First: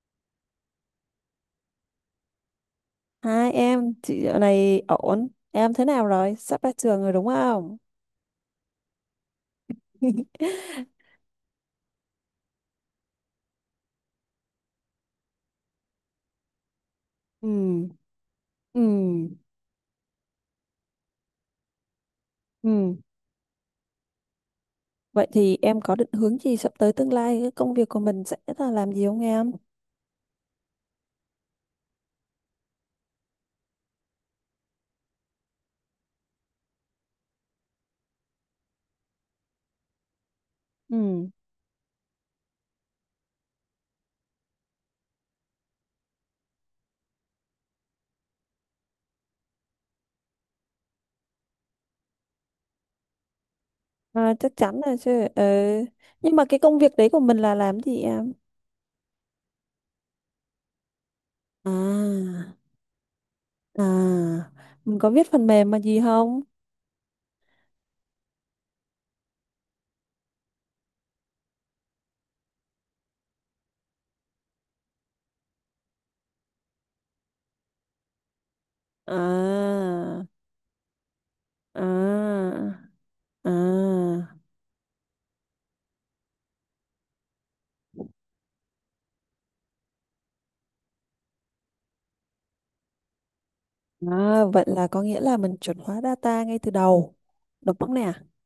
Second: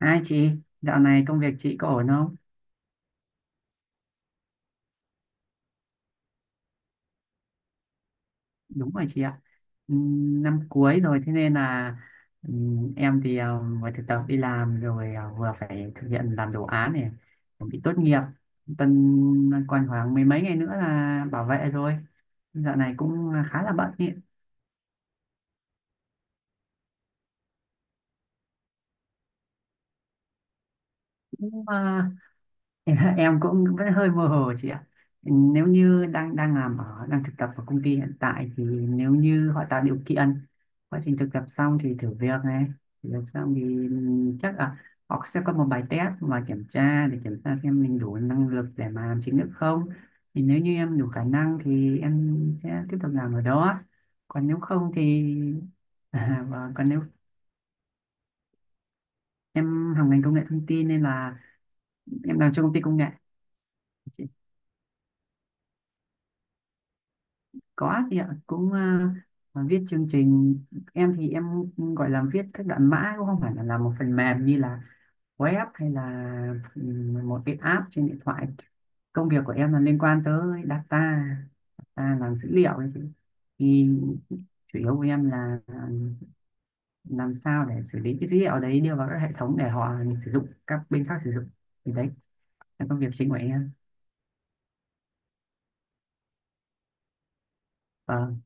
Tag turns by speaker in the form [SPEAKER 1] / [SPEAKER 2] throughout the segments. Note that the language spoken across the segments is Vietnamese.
[SPEAKER 1] Hai chị, dạo này công việc chị có ổn không?
[SPEAKER 2] Hai em, chị dạo này ổn. Em thế nào rồi? Sắp ra trường rồi đúng không?
[SPEAKER 1] Đúng rồi chị ạ. Năm cuối rồi thế nên là em thì vừa thực tập đi làm rồi vừa phải thực hiện làm đồ án này, chuẩn bị
[SPEAKER 2] Ừ,
[SPEAKER 1] tốt nghiệp. Tuần
[SPEAKER 2] ừ,
[SPEAKER 1] còn khoảng mười mấy ngày nữa là bảo vệ rồi. Dạo này
[SPEAKER 2] ừ.
[SPEAKER 1] cũng khá là bận ý.
[SPEAKER 2] Vậy thì em có định hướng gì sắp tới tương lai? Cái công việc của mình sẽ là làm gì không em?
[SPEAKER 1] Cũng em em cũng vẫn hơi mơ hồ chị ạ, nếu như đang đang làm ở đang thực tập ở công ty hiện tại thì nếu như họ tạo điều kiện, quá trình thực
[SPEAKER 2] Ừ,
[SPEAKER 1] tập xong thì thử việc này, thử việc xong thì chắc là họ sẽ có một bài test mà kiểm tra để kiểm tra xem mình đủ năng lực để mà làm chính thức không, thì nếu như em đủ khả năng thì em sẽ tiếp tục làm ở đó, còn
[SPEAKER 2] chắc
[SPEAKER 1] nếu
[SPEAKER 2] chắn
[SPEAKER 1] không
[SPEAKER 2] là chứ.
[SPEAKER 1] thì
[SPEAKER 2] Ừ. Nhưng mà cái
[SPEAKER 1] và
[SPEAKER 2] công
[SPEAKER 1] còn
[SPEAKER 2] việc
[SPEAKER 1] nếu
[SPEAKER 2] đấy của mình là làm gì em?
[SPEAKER 1] em học ngành công nghệ thông tin nên là em
[SPEAKER 2] À,
[SPEAKER 1] làm cho công ty công nghệ.
[SPEAKER 2] à, mình có viết phần mềm mà gì không?
[SPEAKER 1] Có chị ạ, cũng viết chương trình, em thì em gọi là viết các đoạn mã, cũng không phải là làm một phần mềm như là web hay là một cái app trên điện thoại. Công việc của em là
[SPEAKER 2] À,
[SPEAKER 1] liên quan tới data, data, làm dữ liệu
[SPEAKER 2] à,
[SPEAKER 1] ấy chị. Thì
[SPEAKER 2] à.
[SPEAKER 1] chủ yếu của em là làm sao để xử lý cái dữ liệu đấy đưa vào các hệ thống để họ sử dụng, các bên khác sử dụng. Thì đấy là công việc chính của em.
[SPEAKER 2] À, vậy là có nghĩa là mình chuẩn hóa data ngay từ đầu. Đúng không nè?
[SPEAKER 1] Vâng,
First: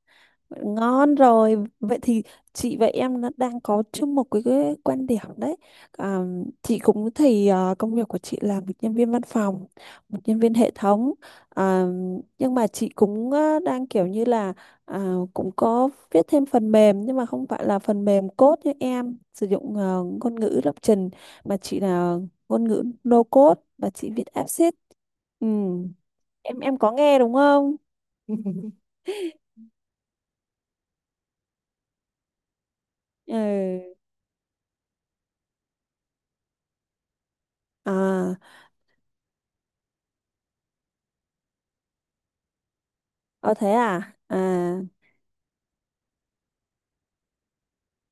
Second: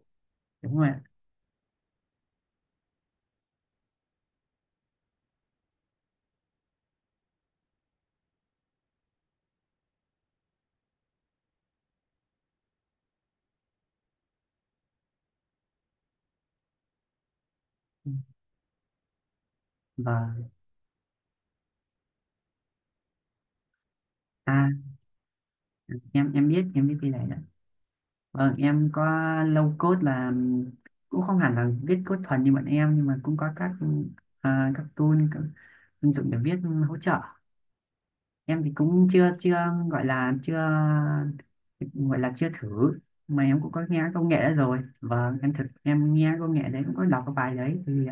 [SPEAKER 2] Vậy
[SPEAKER 1] đúng rồi ạ.
[SPEAKER 2] ngon rồi. Vậy thì chị và em nó đang có chung một cái quan điểm đấy. À, chị cũng thì công việc của chị là một nhân viên văn phòng, một nhân viên hệ thống. À, nhưng mà chị cũng đang kiểu như là cũng có viết thêm phần mềm, nhưng mà không phải là phần mềm code như em sử dụng, ngôn
[SPEAKER 1] Vâng,
[SPEAKER 2] ngữ lập trình, mà chị là ngôn ngữ no code và chị viết app
[SPEAKER 1] à,
[SPEAKER 2] sheet. Ừ,
[SPEAKER 1] em
[SPEAKER 2] em
[SPEAKER 1] biết,
[SPEAKER 2] em
[SPEAKER 1] em
[SPEAKER 2] có
[SPEAKER 1] biết cái
[SPEAKER 2] nghe
[SPEAKER 1] này
[SPEAKER 2] đúng
[SPEAKER 1] ạ.
[SPEAKER 2] không?
[SPEAKER 1] Vâng, em có low code là cũng không hẳn là viết code thuần như bọn em nhưng mà cũng có các
[SPEAKER 2] Ừ
[SPEAKER 1] các tool, các ứng dụng để viết hỗ trợ.
[SPEAKER 2] à
[SPEAKER 1] Em thì cũng chưa chưa gọi là chưa, gọi là chưa thử, mà
[SPEAKER 2] ờ
[SPEAKER 1] em
[SPEAKER 2] thế
[SPEAKER 1] cũng có nghe
[SPEAKER 2] à
[SPEAKER 1] công
[SPEAKER 2] à
[SPEAKER 1] nghệ đó rồi. Vâng, em thực em nghe công nghệ đấy, cũng có đọc cái bài đấy thì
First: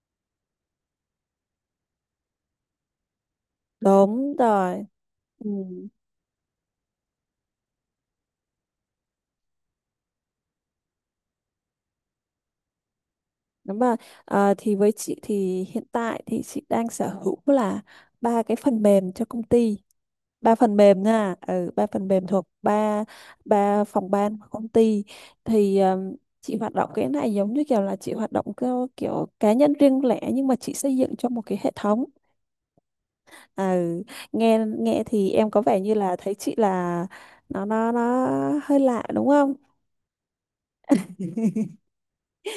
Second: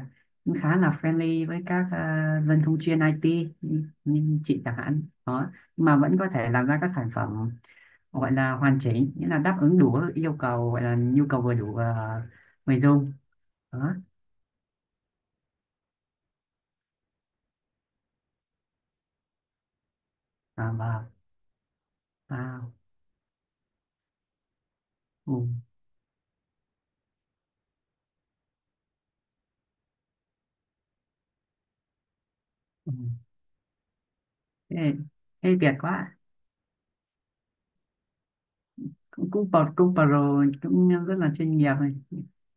[SPEAKER 1] cũng khá là friendly với các dân thông chuyên IT như,
[SPEAKER 2] đúng
[SPEAKER 1] như chị chẳng
[SPEAKER 2] rồi
[SPEAKER 1] hạn.
[SPEAKER 2] ừ.
[SPEAKER 1] Đó, mà vẫn có thể làm ra các sản phẩm gọi là hoàn chỉnh, nghĩa là đáp ứng đủ yêu cầu, gọi là nhu cầu vừa đủ người dùng,
[SPEAKER 2] Đúng
[SPEAKER 1] đó.
[SPEAKER 2] rồi. Ờ, thì với chị thì hiện tại thì chị đang sở hữu là ba cái phần mềm cho công ty, ba phần mềm
[SPEAKER 1] Mà
[SPEAKER 2] nha, ba phần mềm thuộc
[SPEAKER 1] à,
[SPEAKER 2] ba ba phòng ban của công ty.
[SPEAKER 1] ừ,
[SPEAKER 2] Thì chị hoạt động cái này giống như kiểu là chị hoạt động theo kiểu cá nhân riêng lẻ, nhưng mà chị xây dựng cho một cái hệ thống.
[SPEAKER 1] ừ.
[SPEAKER 2] À, nghe
[SPEAKER 1] Thế,
[SPEAKER 2] nghe thì em
[SPEAKER 1] thế
[SPEAKER 2] có
[SPEAKER 1] Việt
[SPEAKER 2] vẻ như là
[SPEAKER 1] quá,
[SPEAKER 2] thấy chị là nó hơi lạ đúng
[SPEAKER 1] cũng cũng
[SPEAKER 2] không?
[SPEAKER 1] pro, cũng pro, cũng rất là chuyên nghiệp này.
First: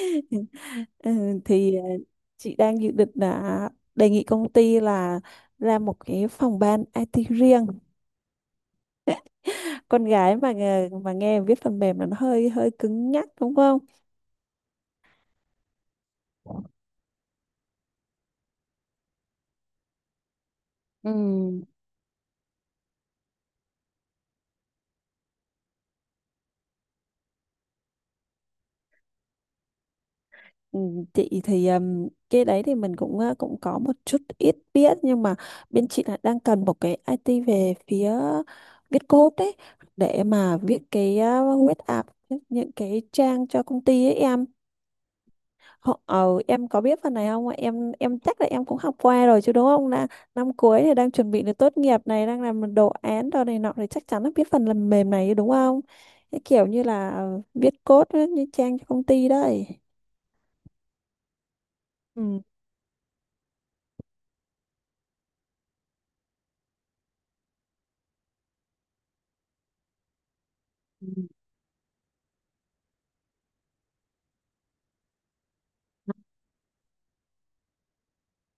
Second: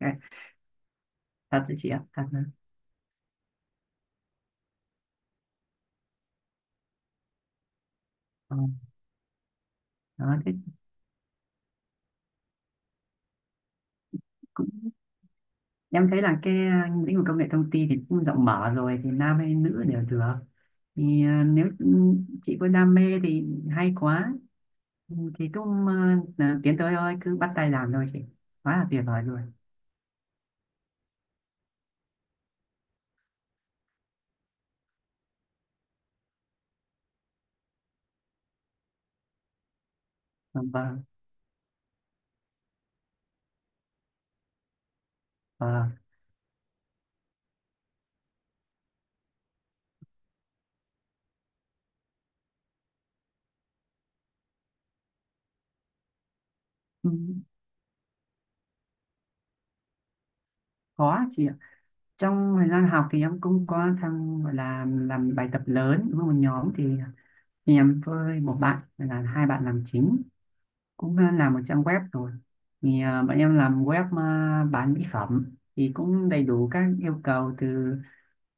[SPEAKER 1] Cái-
[SPEAKER 2] Ừ,
[SPEAKER 1] thật
[SPEAKER 2] thì
[SPEAKER 1] đấy chị ạ, thật đấy.
[SPEAKER 2] chị đang dự định là đề nghị công ty là ra một cái phòng ban IT riêng.
[SPEAKER 1] Ờ,
[SPEAKER 2] Con gái
[SPEAKER 1] đó,
[SPEAKER 2] mà
[SPEAKER 1] thế
[SPEAKER 2] nghe, mà nghe viết phần mềm là nó hơi hơi cứng nhắc đúng không?
[SPEAKER 1] cũng, em thấy là cái lĩnh vực công nghệ thông tin thì cũng rộng mở rồi, thì nam hay nữ đều được,
[SPEAKER 2] Ừ.
[SPEAKER 1] thì nếu chị có đam mê thì hay quá, thì cũng tiến tới thôi, cứ bắt tay làm thôi chị, quá là tuyệt vời rồi.
[SPEAKER 2] Ừ, chị thì cái đấy thì mình cũng cũng có một chút ít biết, nhưng mà bên chị là đang cần một cái IT về phía viết code đấy, để mà
[SPEAKER 1] Vâng
[SPEAKER 2] viết
[SPEAKER 1] vâng.
[SPEAKER 2] cái web app, những cái trang cho công ty ấy em.
[SPEAKER 1] À,
[SPEAKER 2] Em có biết phần này không ạ? Em chắc là em cũng học qua rồi chứ đúng không, là năm cuối thì đang chuẩn bị để tốt nghiệp này, đang làm đồ án đồ này nọ thì chắc chắn là biết phần làm mềm này chứ đúng không, cái kiểu như là
[SPEAKER 1] ừ,
[SPEAKER 2] viết code ấy, như trang cho công ty đấy.
[SPEAKER 1] có chị ạ.
[SPEAKER 2] Ừ.
[SPEAKER 1] Trong thời gian học thì em cũng có tham, gọi là làm bài tập lớn với một nhóm thì em với một bạn là hai bạn làm chính, cũng làm một trang web rồi. Thì bọn em làm web bán mỹ phẩm, thì cũng đầy đủ các yêu cầu từ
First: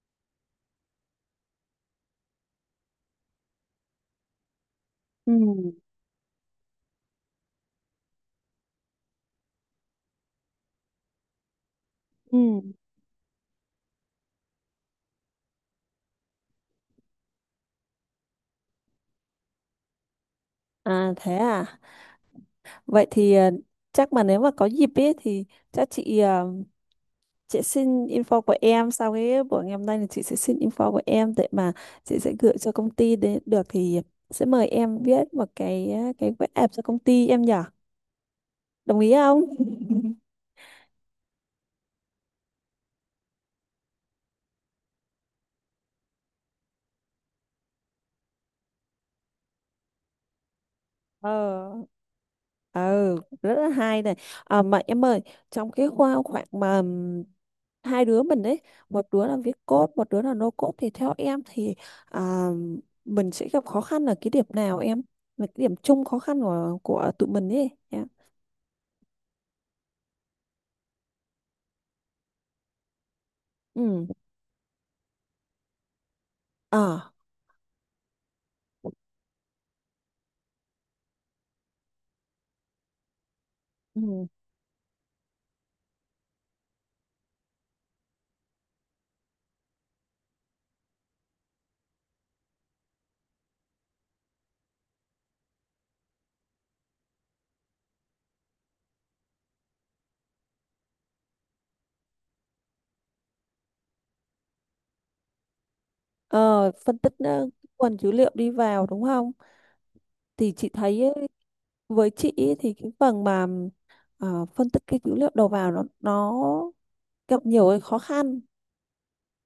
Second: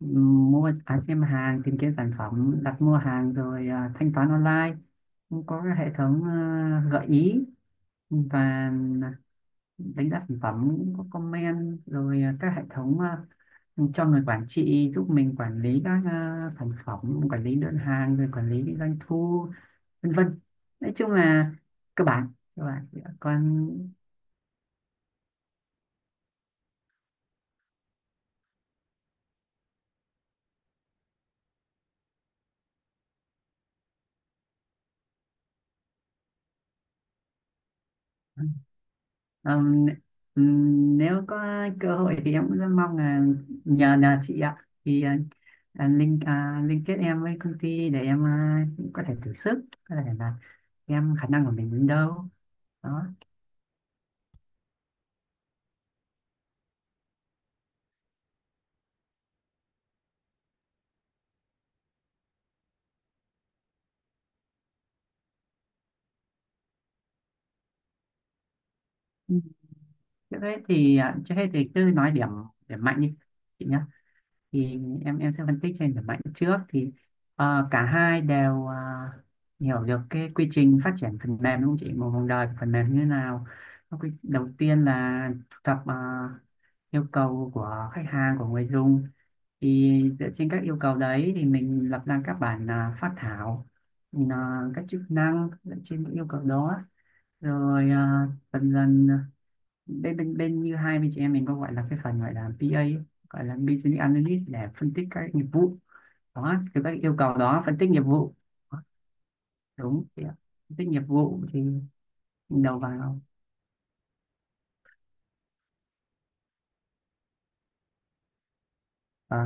[SPEAKER 1] ừ, mua xem hàng, tìm kiếm sản phẩm, đặt mua hàng rồi thanh toán online.
[SPEAKER 2] Ừ.
[SPEAKER 1] Cũng có cái hệ thống gợi ý và đánh giá sản phẩm, cũng có comment rồi
[SPEAKER 2] Ừ.
[SPEAKER 1] các hệ thống cho người quản trị giúp mình quản lý các sản phẩm, quản lý đơn hàng rồi quản lý doanh thu, vân vân, nói chung
[SPEAKER 2] À, thế
[SPEAKER 1] là
[SPEAKER 2] à.
[SPEAKER 1] cơ bản, cơ bản.
[SPEAKER 2] Vậy thì
[SPEAKER 1] Còn
[SPEAKER 2] chắc mà nếu mà có dịp ấy thì chắc chị, chị xin info của em sau cái buổi ngày hôm nay, thì chị sẽ xin info của em để mà chị sẽ gửi cho công ty, để được thì sẽ mời em viết một cái web app cho công ty em nhỉ. Đồng ý không?
[SPEAKER 1] ừm, nếu có cơ hội thì em cũng rất mong là nhờ nhờ chị ạ, thì link liên kết em với công ty để em có thể thử sức, có thể là em khả năng của
[SPEAKER 2] Ờ.
[SPEAKER 1] mình đến đâu, đó.
[SPEAKER 2] Ừ, rất là hay này. À, mà em ơi, trong cái khoảng mà hai đứa mình ấy, một đứa là viết code, một đứa là no code, thì theo em thì à, mình sẽ gặp khó khăn ở cái điểm nào em, là cái điểm chung khó khăn của tụi mình ấy em?
[SPEAKER 1] Thế hết thì trước hết thì cứ nói điểm, điểm mạnh đi chị nhé.
[SPEAKER 2] ừ
[SPEAKER 1] Thì em sẽ phân tích trên điểm mạnh trước thì
[SPEAKER 2] à
[SPEAKER 1] cả hai đều hiểu được cái quy trình phát triển phần mềm đúng không chị? Một vòng đời của phần mềm như thế nào? Nó quy-
[SPEAKER 2] ừ.
[SPEAKER 1] Đầu tiên là thu thập yêu cầu của khách hàng, của người dùng, thì dựa trên các yêu cầu đấy thì mình lập ra các bản phát thảo mình, các chức năng dựa trên những yêu cầu đó, rồi dần dần bên bên bên như hai bên chị em mình có gọi là cái phần gọi là PA ấy, gọi là Business Analyst để phân tích các nghiệp vụ đó,
[SPEAKER 2] Ờ,
[SPEAKER 1] từ các
[SPEAKER 2] phân tích,
[SPEAKER 1] yêu cầu đó phân tích
[SPEAKER 2] nguồn
[SPEAKER 1] nghiệp
[SPEAKER 2] dữ liệu
[SPEAKER 1] vụ.
[SPEAKER 2] đi
[SPEAKER 1] Đó,
[SPEAKER 2] vào đúng không,
[SPEAKER 1] đúng chị ạ.
[SPEAKER 2] thì chị
[SPEAKER 1] Phân tích nghiệp
[SPEAKER 2] thấy ấy,
[SPEAKER 1] vụ thì
[SPEAKER 2] với chị ấy, thì
[SPEAKER 1] đầu
[SPEAKER 2] cái
[SPEAKER 1] vào.
[SPEAKER 2] phần mà phân tích cái dữ liệu đầu vào nó gặp nhiều cái khó khăn.
[SPEAKER 1] Ờ,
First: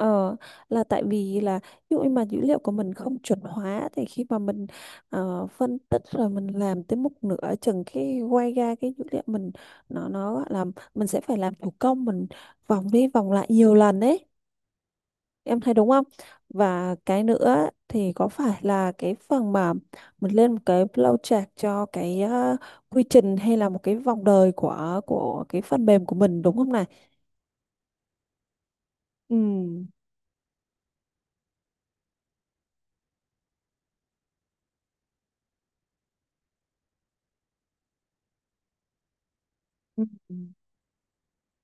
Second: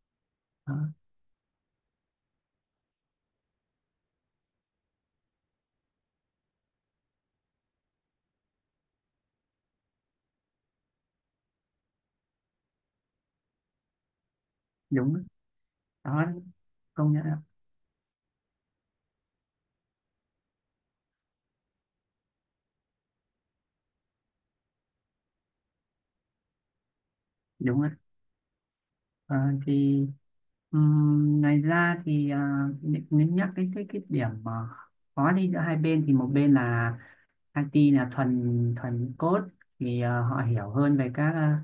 [SPEAKER 2] Ờ,
[SPEAKER 1] đó,
[SPEAKER 2] là tại vì là ví dụ như mà dữ liệu của mình không chuẩn hóa, thì khi mà mình phân tích rồi mình làm tới một nửa chừng cái quay ra cái dữ liệu mình, nó gọi là mình sẽ phải làm thủ công, mình vòng đi vòng lại nhiều lần đấy,
[SPEAKER 1] đúng
[SPEAKER 2] em thấy đúng không?
[SPEAKER 1] đó,
[SPEAKER 2] Và
[SPEAKER 1] công
[SPEAKER 2] cái
[SPEAKER 1] nhận ạ.
[SPEAKER 2] nữa thì có phải là cái phần mà mình lên một cái flow chart cho cái quy trình, hay là một cái vòng đời của cái phần mềm của mình đúng không này?
[SPEAKER 1] Đúng ạ.
[SPEAKER 2] ừ
[SPEAKER 1] Ờ, thì ừm, ngoài ra thì nếu nhắc cái cái điểm mà khó đi giữa hai bên, thì một bên là IT là thuần thuần code, thì
[SPEAKER 2] Ừ.
[SPEAKER 1] họ hiểu hơn về các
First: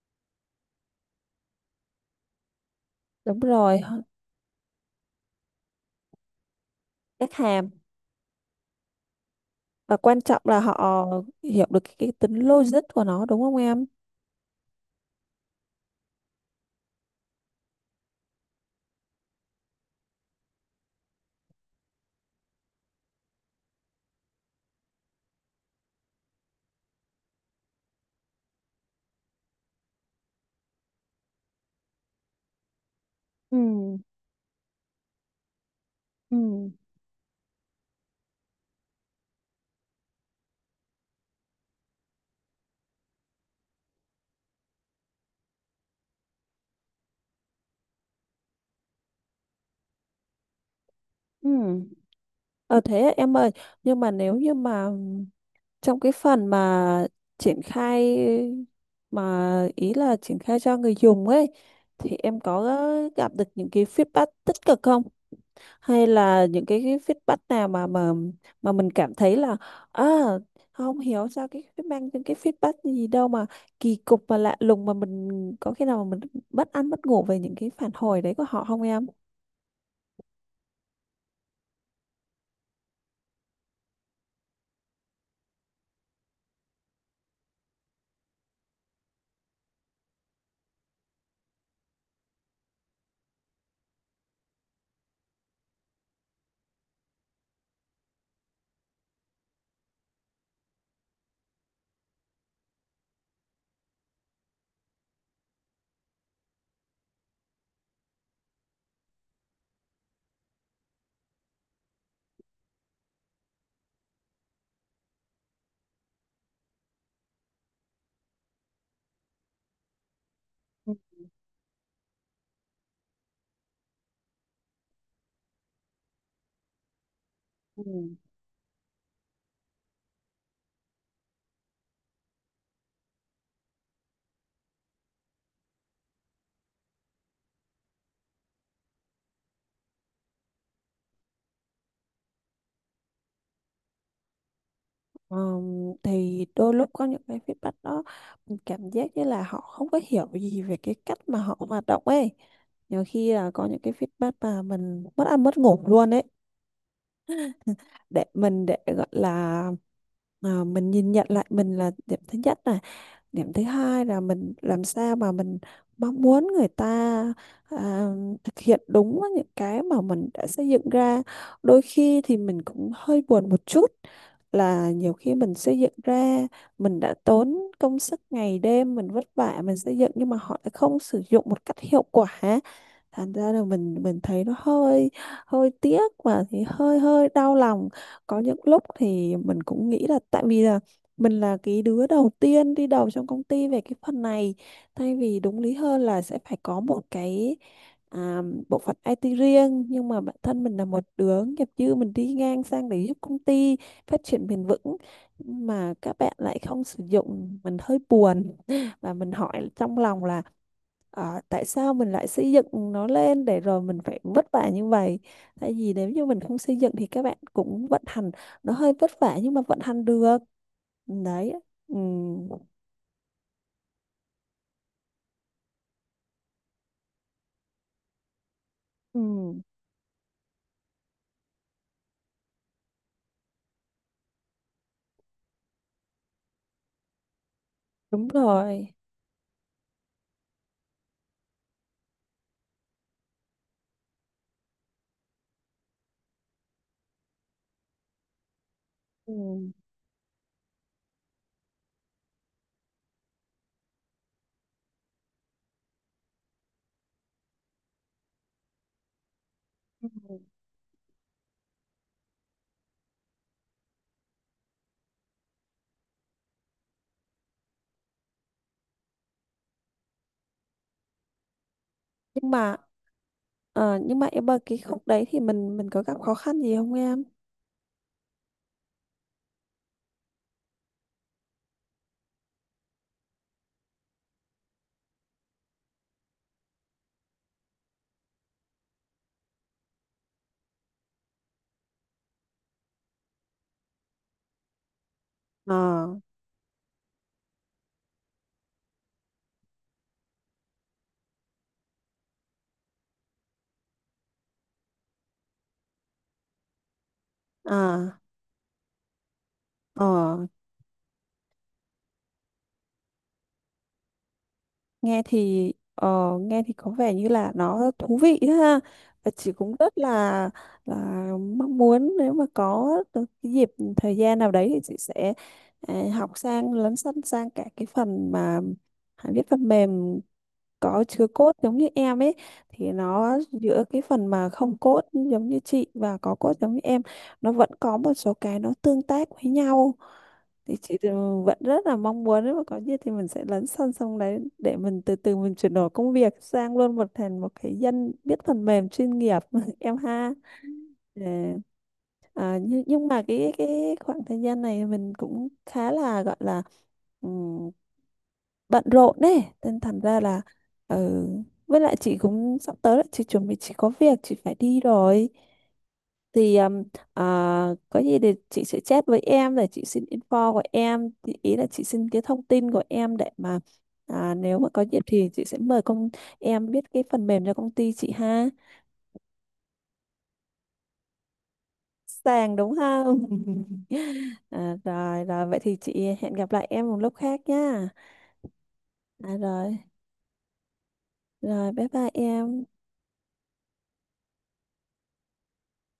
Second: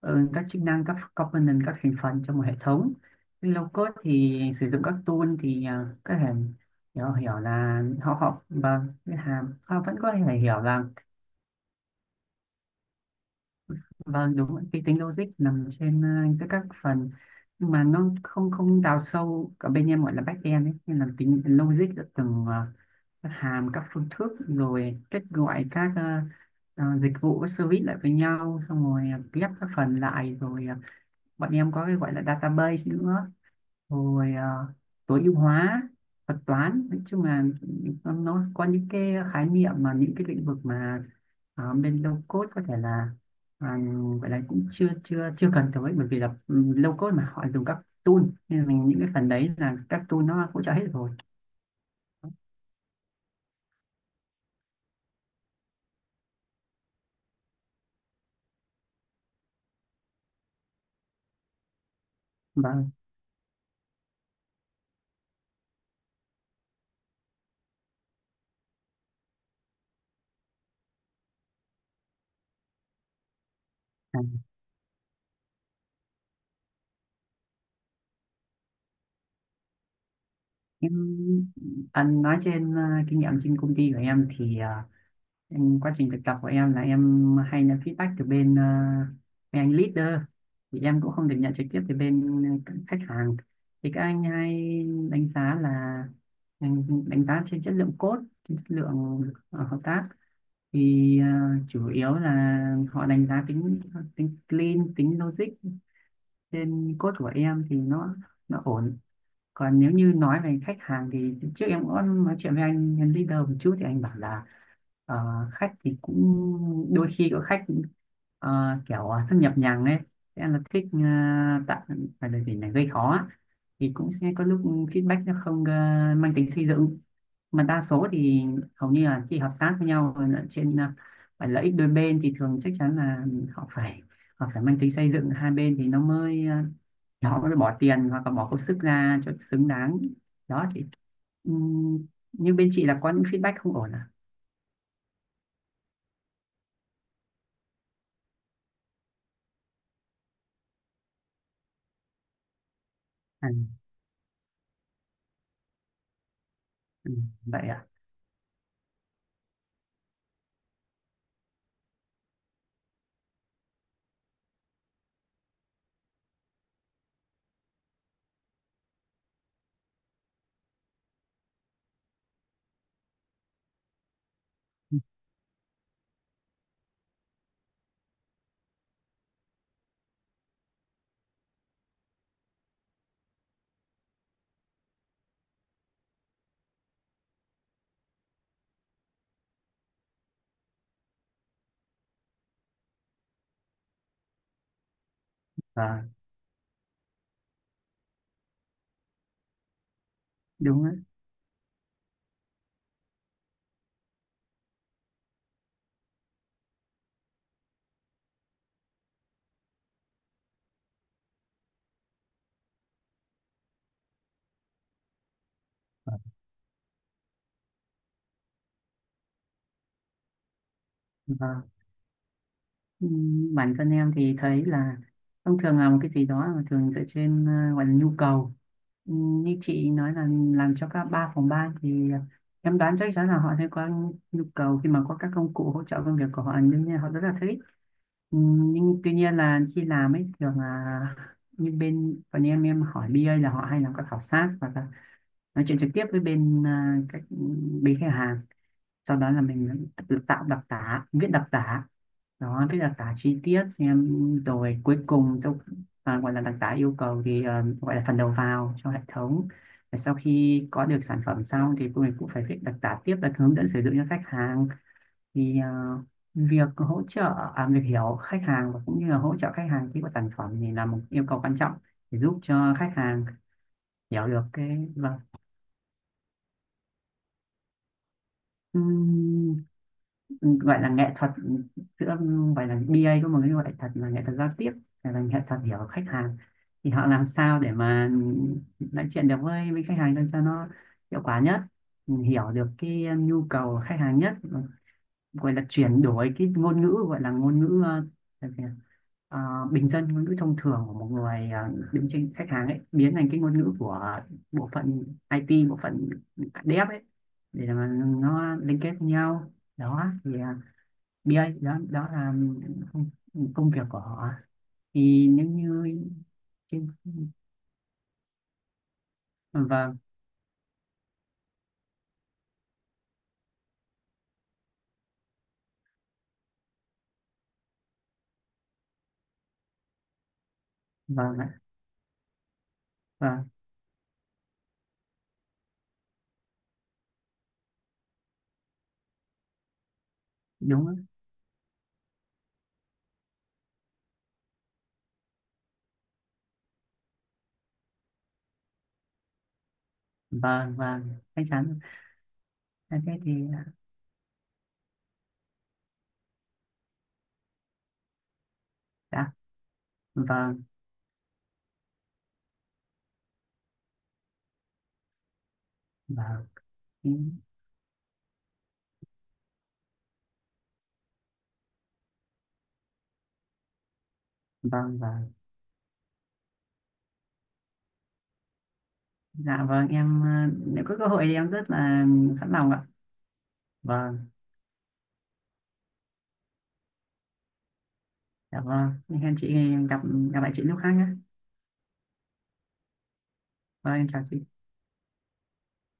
[SPEAKER 1] ừ, các chức năng, các component, các thành phần trong một hệ thống,
[SPEAKER 2] đúng
[SPEAKER 1] nhưng low
[SPEAKER 2] rồi
[SPEAKER 1] code thì sử dụng các tool thì có thể hiểu hiểu
[SPEAKER 2] Các hàm,
[SPEAKER 1] là họ học và cái hàm họ vẫn
[SPEAKER 2] và
[SPEAKER 1] có
[SPEAKER 2] quan
[SPEAKER 1] thể
[SPEAKER 2] trọng là
[SPEAKER 1] hiểu là.
[SPEAKER 2] họ hiểu được cái tính logic của nó đúng không em?
[SPEAKER 1] Vâng, đúng rồi. Cái tính logic nằm trên các phần, nhưng mà nó không không đào sâu ở bên em gọi là back end ấy, nên là tính logic ở từng các hàm, các phương thức, rồi kết gọi các dịch vụ, các service lại với nhau, xong rồi ghép các phần lại rồi bọn em có cái gọi là database nữa,
[SPEAKER 2] ừ
[SPEAKER 1] rồi tối ưu hóa
[SPEAKER 2] ừ
[SPEAKER 1] thuật toán, nói chung là nó có những cái khái niệm mà những cái lĩnh vực mà bên low code có thể là à, gọi là cũng chưa chưa chưa cần tới, bởi vì là ừ, low code mà họ dùng các tool, nên là mình những cái phần đấy là các tool nó hỗ trợ hết rồi.
[SPEAKER 2] ừ ờ Thế em ơi, nhưng mà nếu như mà trong cái phần mà triển khai, mà ý là triển khai cho người dùng ấy, thì em có
[SPEAKER 1] Vâng,
[SPEAKER 2] gặp được những cái feedback tích cực không, hay là những cái feedback nào mà mình cảm thấy là, à, không hiểu sao cái mang những cái feedback gì đâu mà kỳ
[SPEAKER 1] à,
[SPEAKER 2] cục và lạ lùng, mà mình có khi nào mà mình bất ăn bất ngủ về những cái phản hồi đấy của họ không em?
[SPEAKER 1] em anh nói trên kinh nghiệm trên công ty của em thì em quá trình thực tập của em là em hay nhận feedback từ bên mấy anh leader, thì em cũng không được nhận trực tiếp từ bên các khách hàng, thì các anh hay đánh giá là đánh, đánh giá trên chất lượng code, trên chất lượng hợp tác, thì chủ yếu là họ đánh giá tính, tính clean, tính logic trên code của em thì nó ổn. Còn nếu như nói về khách hàng, thì trước em có nói chuyện với anh nhân leader một chút thì anh bảo là ờ, khách thì cũng đôi khi có khách kiểu thân nhập nhằng ấy, sẽ là thích
[SPEAKER 2] Ừ.
[SPEAKER 1] tạo, phải là gì này, gây khó á. Thì cũng sẽ có lúc feedback nó không mang tính xây dựng, mà đa
[SPEAKER 2] Ừ.
[SPEAKER 1] số thì hầu như là khi hợp tác với nhau rồi là trên phải lợi ích đôi bên, thì thường chắc chắn là họ phải, họ phải mang tính xây dựng hai bên, thì nó mới họ mới bỏ tiền hoặc là bỏ công sức ra cho xứng đáng, đó chị. Ừm, nhưng bên chị là có những feedback không ổn à.
[SPEAKER 2] Ờm, thì đôi lúc có những cái feedback đó mình cảm giác như là họ không có hiểu gì về cái cách mà họ hoạt động ấy, nhiều khi là
[SPEAKER 1] À,
[SPEAKER 2] có những cái feedback mà mình mất ăn mất ngủ luôn ấy,
[SPEAKER 1] ừ, vậy à.
[SPEAKER 2] để mình, gọi là mình nhìn nhận lại mình là điểm thứ nhất này, điểm thứ hai là mình làm sao mà mình mong muốn người ta à, thực hiện đúng với những cái mà mình đã xây dựng ra. Đôi khi thì mình cũng hơi buồn một chút, là nhiều khi mình xây dựng ra, mình đã tốn công sức ngày đêm, mình vất vả mình xây dựng nhưng mà họ lại không sử dụng một cách hiệu quả, thành ra là mình thấy nó hơi hơi tiếc, và thì hơi hơi đau lòng. Có những lúc thì mình cũng nghĩ là tại vì là mình là cái đứa đầu tiên đi đầu trong công ty về cái phần này, thay vì đúng lý hơn
[SPEAKER 1] Vâng,
[SPEAKER 2] là sẽ phải có một cái à, bộ phận IT riêng, nhưng mà bản thân mình
[SPEAKER 1] đúng
[SPEAKER 2] là
[SPEAKER 1] á.
[SPEAKER 2] một đứa nghiệp dư, mình đi ngang sang để giúp công ty phát triển bền vững mà các bạn lại không sử dụng, mình hơi buồn, và mình hỏi trong lòng là: Ờ, tại sao mình lại xây dựng nó lên để rồi mình phải vất vả như vậy? Tại vì nếu
[SPEAKER 1] Vâng.
[SPEAKER 2] như mình không xây dựng thì các bạn cũng vận hành, nó hơi vất vả nhưng mà vận hành được. Đấy.
[SPEAKER 1] Vâng.
[SPEAKER 2] Ừ,
[SPEAKER 1] Ừ, bản thân em thì thấy là thông thường là một cái gì đó mà thường dựa trên gọi là nhu cầu. Ừ,
[SPEAKER 2] ừ
[SPEAKER 1] như chị nói là làm cho các ba phòng ban, thì em đoán chắc chắn là họ sẽ có nhu cầu, khi mà có các công cụ hỗ trợ công việc của họ đương nhiên họ rất là thích.
[SPEAKER 2] đúng
[SPEAKER 1] Ừ,
[SPEAKER 2] rồi.
[SPEAKER 1] nhưng tuy nhiên là khi làm ấy thường là như bên còn em hỏi BA là họ hay làm các khảo sát và nói chuyện trực tiếp với bên các bên khách hàng, sau đó
[SPEAKER 2] ừ
[SPEAKER 1] là mình tự tạo đặc tả, viết đặc tả, đó, viết đặc tả chi tiết xem, rồi cuối cùng cho gọi là đặc tả yêu cầu thì gọi là phần đầu vào cho hệ thống, và sau khi có được sản phẩm xong thì mình cũng phải viết đặc tả tiếp là hướng dẫn sử dụng cho khách hàng, thì việc hỗ trợ việc hiểu khách hàng và cũng như là hỗ trợ khách hàng khi có sản phẩm thì là một yêu cầu quan trọng để giúp
[SPEAKER 2] Nhưng mà
[SPEAKER 1] cho khách hàng
[SPEAKER 2] nhưng mà
[SPEAKER 1] hiểu được
[SPEAKER 2] em ơi,
[SPEAKER 1] cái.
[SPEAKER 2] cái khúc
[SPEAKER 1] Vâng.
[SPEAKER 2] đấy thì mình có gặp khó khăn gì không em?
[SPEAKER 1] Ừm, gọi là nghệ thuật ừ, giữa gọi là BA có một cái gọi thật là nghệ thuật giao tiếp, hay là nghệ thuật hiểu khách hàng, thì họ làm sao để mà ừ, nói chuyện được với khách hàng để cho nó hiệu quả nhất, ừ, hiểu được cái ừ, nhu cầu khách hàng nhất, ừ, gọi là chuyển
[SPEAKER 2] Ờ
[SPEAKER 1] đổi cái ngôn ngữ, gọi là ngôn ngữ ờ, ờ, bình dân, ngôn ngữ thông thường của một người đứng trên khách hàng ấy biến thành cái ngôn ngữ của bộ phận IT, bộ phận dev ấy, để mà
[SPEAKER 2] à
[SPEAKER 1] nó liên kết với nhau, đó
[SPEAKER 2] ờ
[SPEAKER 1] thì Bia ấy, đó đó là công, công việc của họ,
[SPEAKER 2] nghe
[SPEAKER 1] thì nếu
[SPEAKER 2] thì
[SPEAKER 1] như
[SPEAKER 2] ờ, nghe thì
[SPEAKER 1] trên.
[SPEAKER 2] có vẻ như là nó thú vị đấy ha, và chị cũng rất
[SPEAKER 1] Vâng
[SPEAKER 2] là mong muốn, nếu mà có được cái dịp thời gian nào đấy thì chị sẽ học lấn sân sang cả cái phần mà hãy viết phần mềm có chứa
[SPEAKER 1] vâng
[SPEAKER 2] code
[SPEAKER 1] ạ,
[SPEAKER 2] giống như em ấy, thì nó
[SPEAKER 1] vâng
[SPEAKER 2] giữa cái phần mà không code giống như chị và có code giống như em, nó vẫn có một số cái nó tương tác với nhau. Thì
[SPEAKER 1] đúng ạ.
[SPEAKER 2] chị thì vẫn rất là mong muốn, nếu mà có gì thì mình sẽ lấn sân sông đấy, để mình từ từ mình chuyển đổi công việc sang luôn, thành một cái dân biết phần mềm chuyên nghiệp. Em ha.
[SPEAKER 1] Vâng vâng chắc
[SPEAKER 2] Để-
[SPEAKER 1] chắn
[SPEAKER 2] à, nhưng,
[SPEAKER 1] là
[SPEAKER 2] nhưng
[SPEAKER 1] thế
[SPEAKER 2] mà
[SPEAKER 1] thì.
[SPEAKER 2] cái khoảng thời gian này mình cũng khá là gọi là ừm, bận rộn
[SPEAKER 1] Dạ
[SPEAKER 2] đấy, nên thành ra là
[SPEAKER 1] vâng,
[SPEAKER 2] ừ, với lại chị cũng sắp tới là chị chuẩn bị, chị có việc chị phải đi rồi,
[SPEAKER 1] vâng,
[SPEAKER 2] thì
[SPEAKER 1] ừ,
[SPEAKER 2] à, có gì thì chị sẽ chat với em để chị xin info của em, thì ý là chị xin cái thông tin của em để mà, nếu mà có
[SPEAKER 1] vâng
[SPEAKER 2] dịp thì
[SPEAKER 1] vâng.
[SPEAKER 2] chị sẽ mời công em biết cái phần mềm cho công ty chị ha.
[SPEAKER 1] Dạ vâng em nếu có cơ hội thì em rất là sẵn
[SPEAKER 2] Sàng
[SPEAKER 1] lòng
[SPEAKER 2] đúng
[SPEAKER 1] ạ.
[SPEAKER 2] không?
[SPEAKER 1] Vâng.
[SPEAKER 2] À, rồi rồi, vậy thì chị hẹn gặp lại em một lúc khác nhá.
[SPEAKER 1] Dạ vâng, hẹn
[SPEAKER 2] À,
[SPEAKER 1] chị
[SPEAKER 2] rồi.
[SPEAKER 1] gặp, gặp lại chị lúc khác nhé.
[SPEAKER 2] Rồi bye bye em.
[SPEAKER 1] Vâng em chào chị.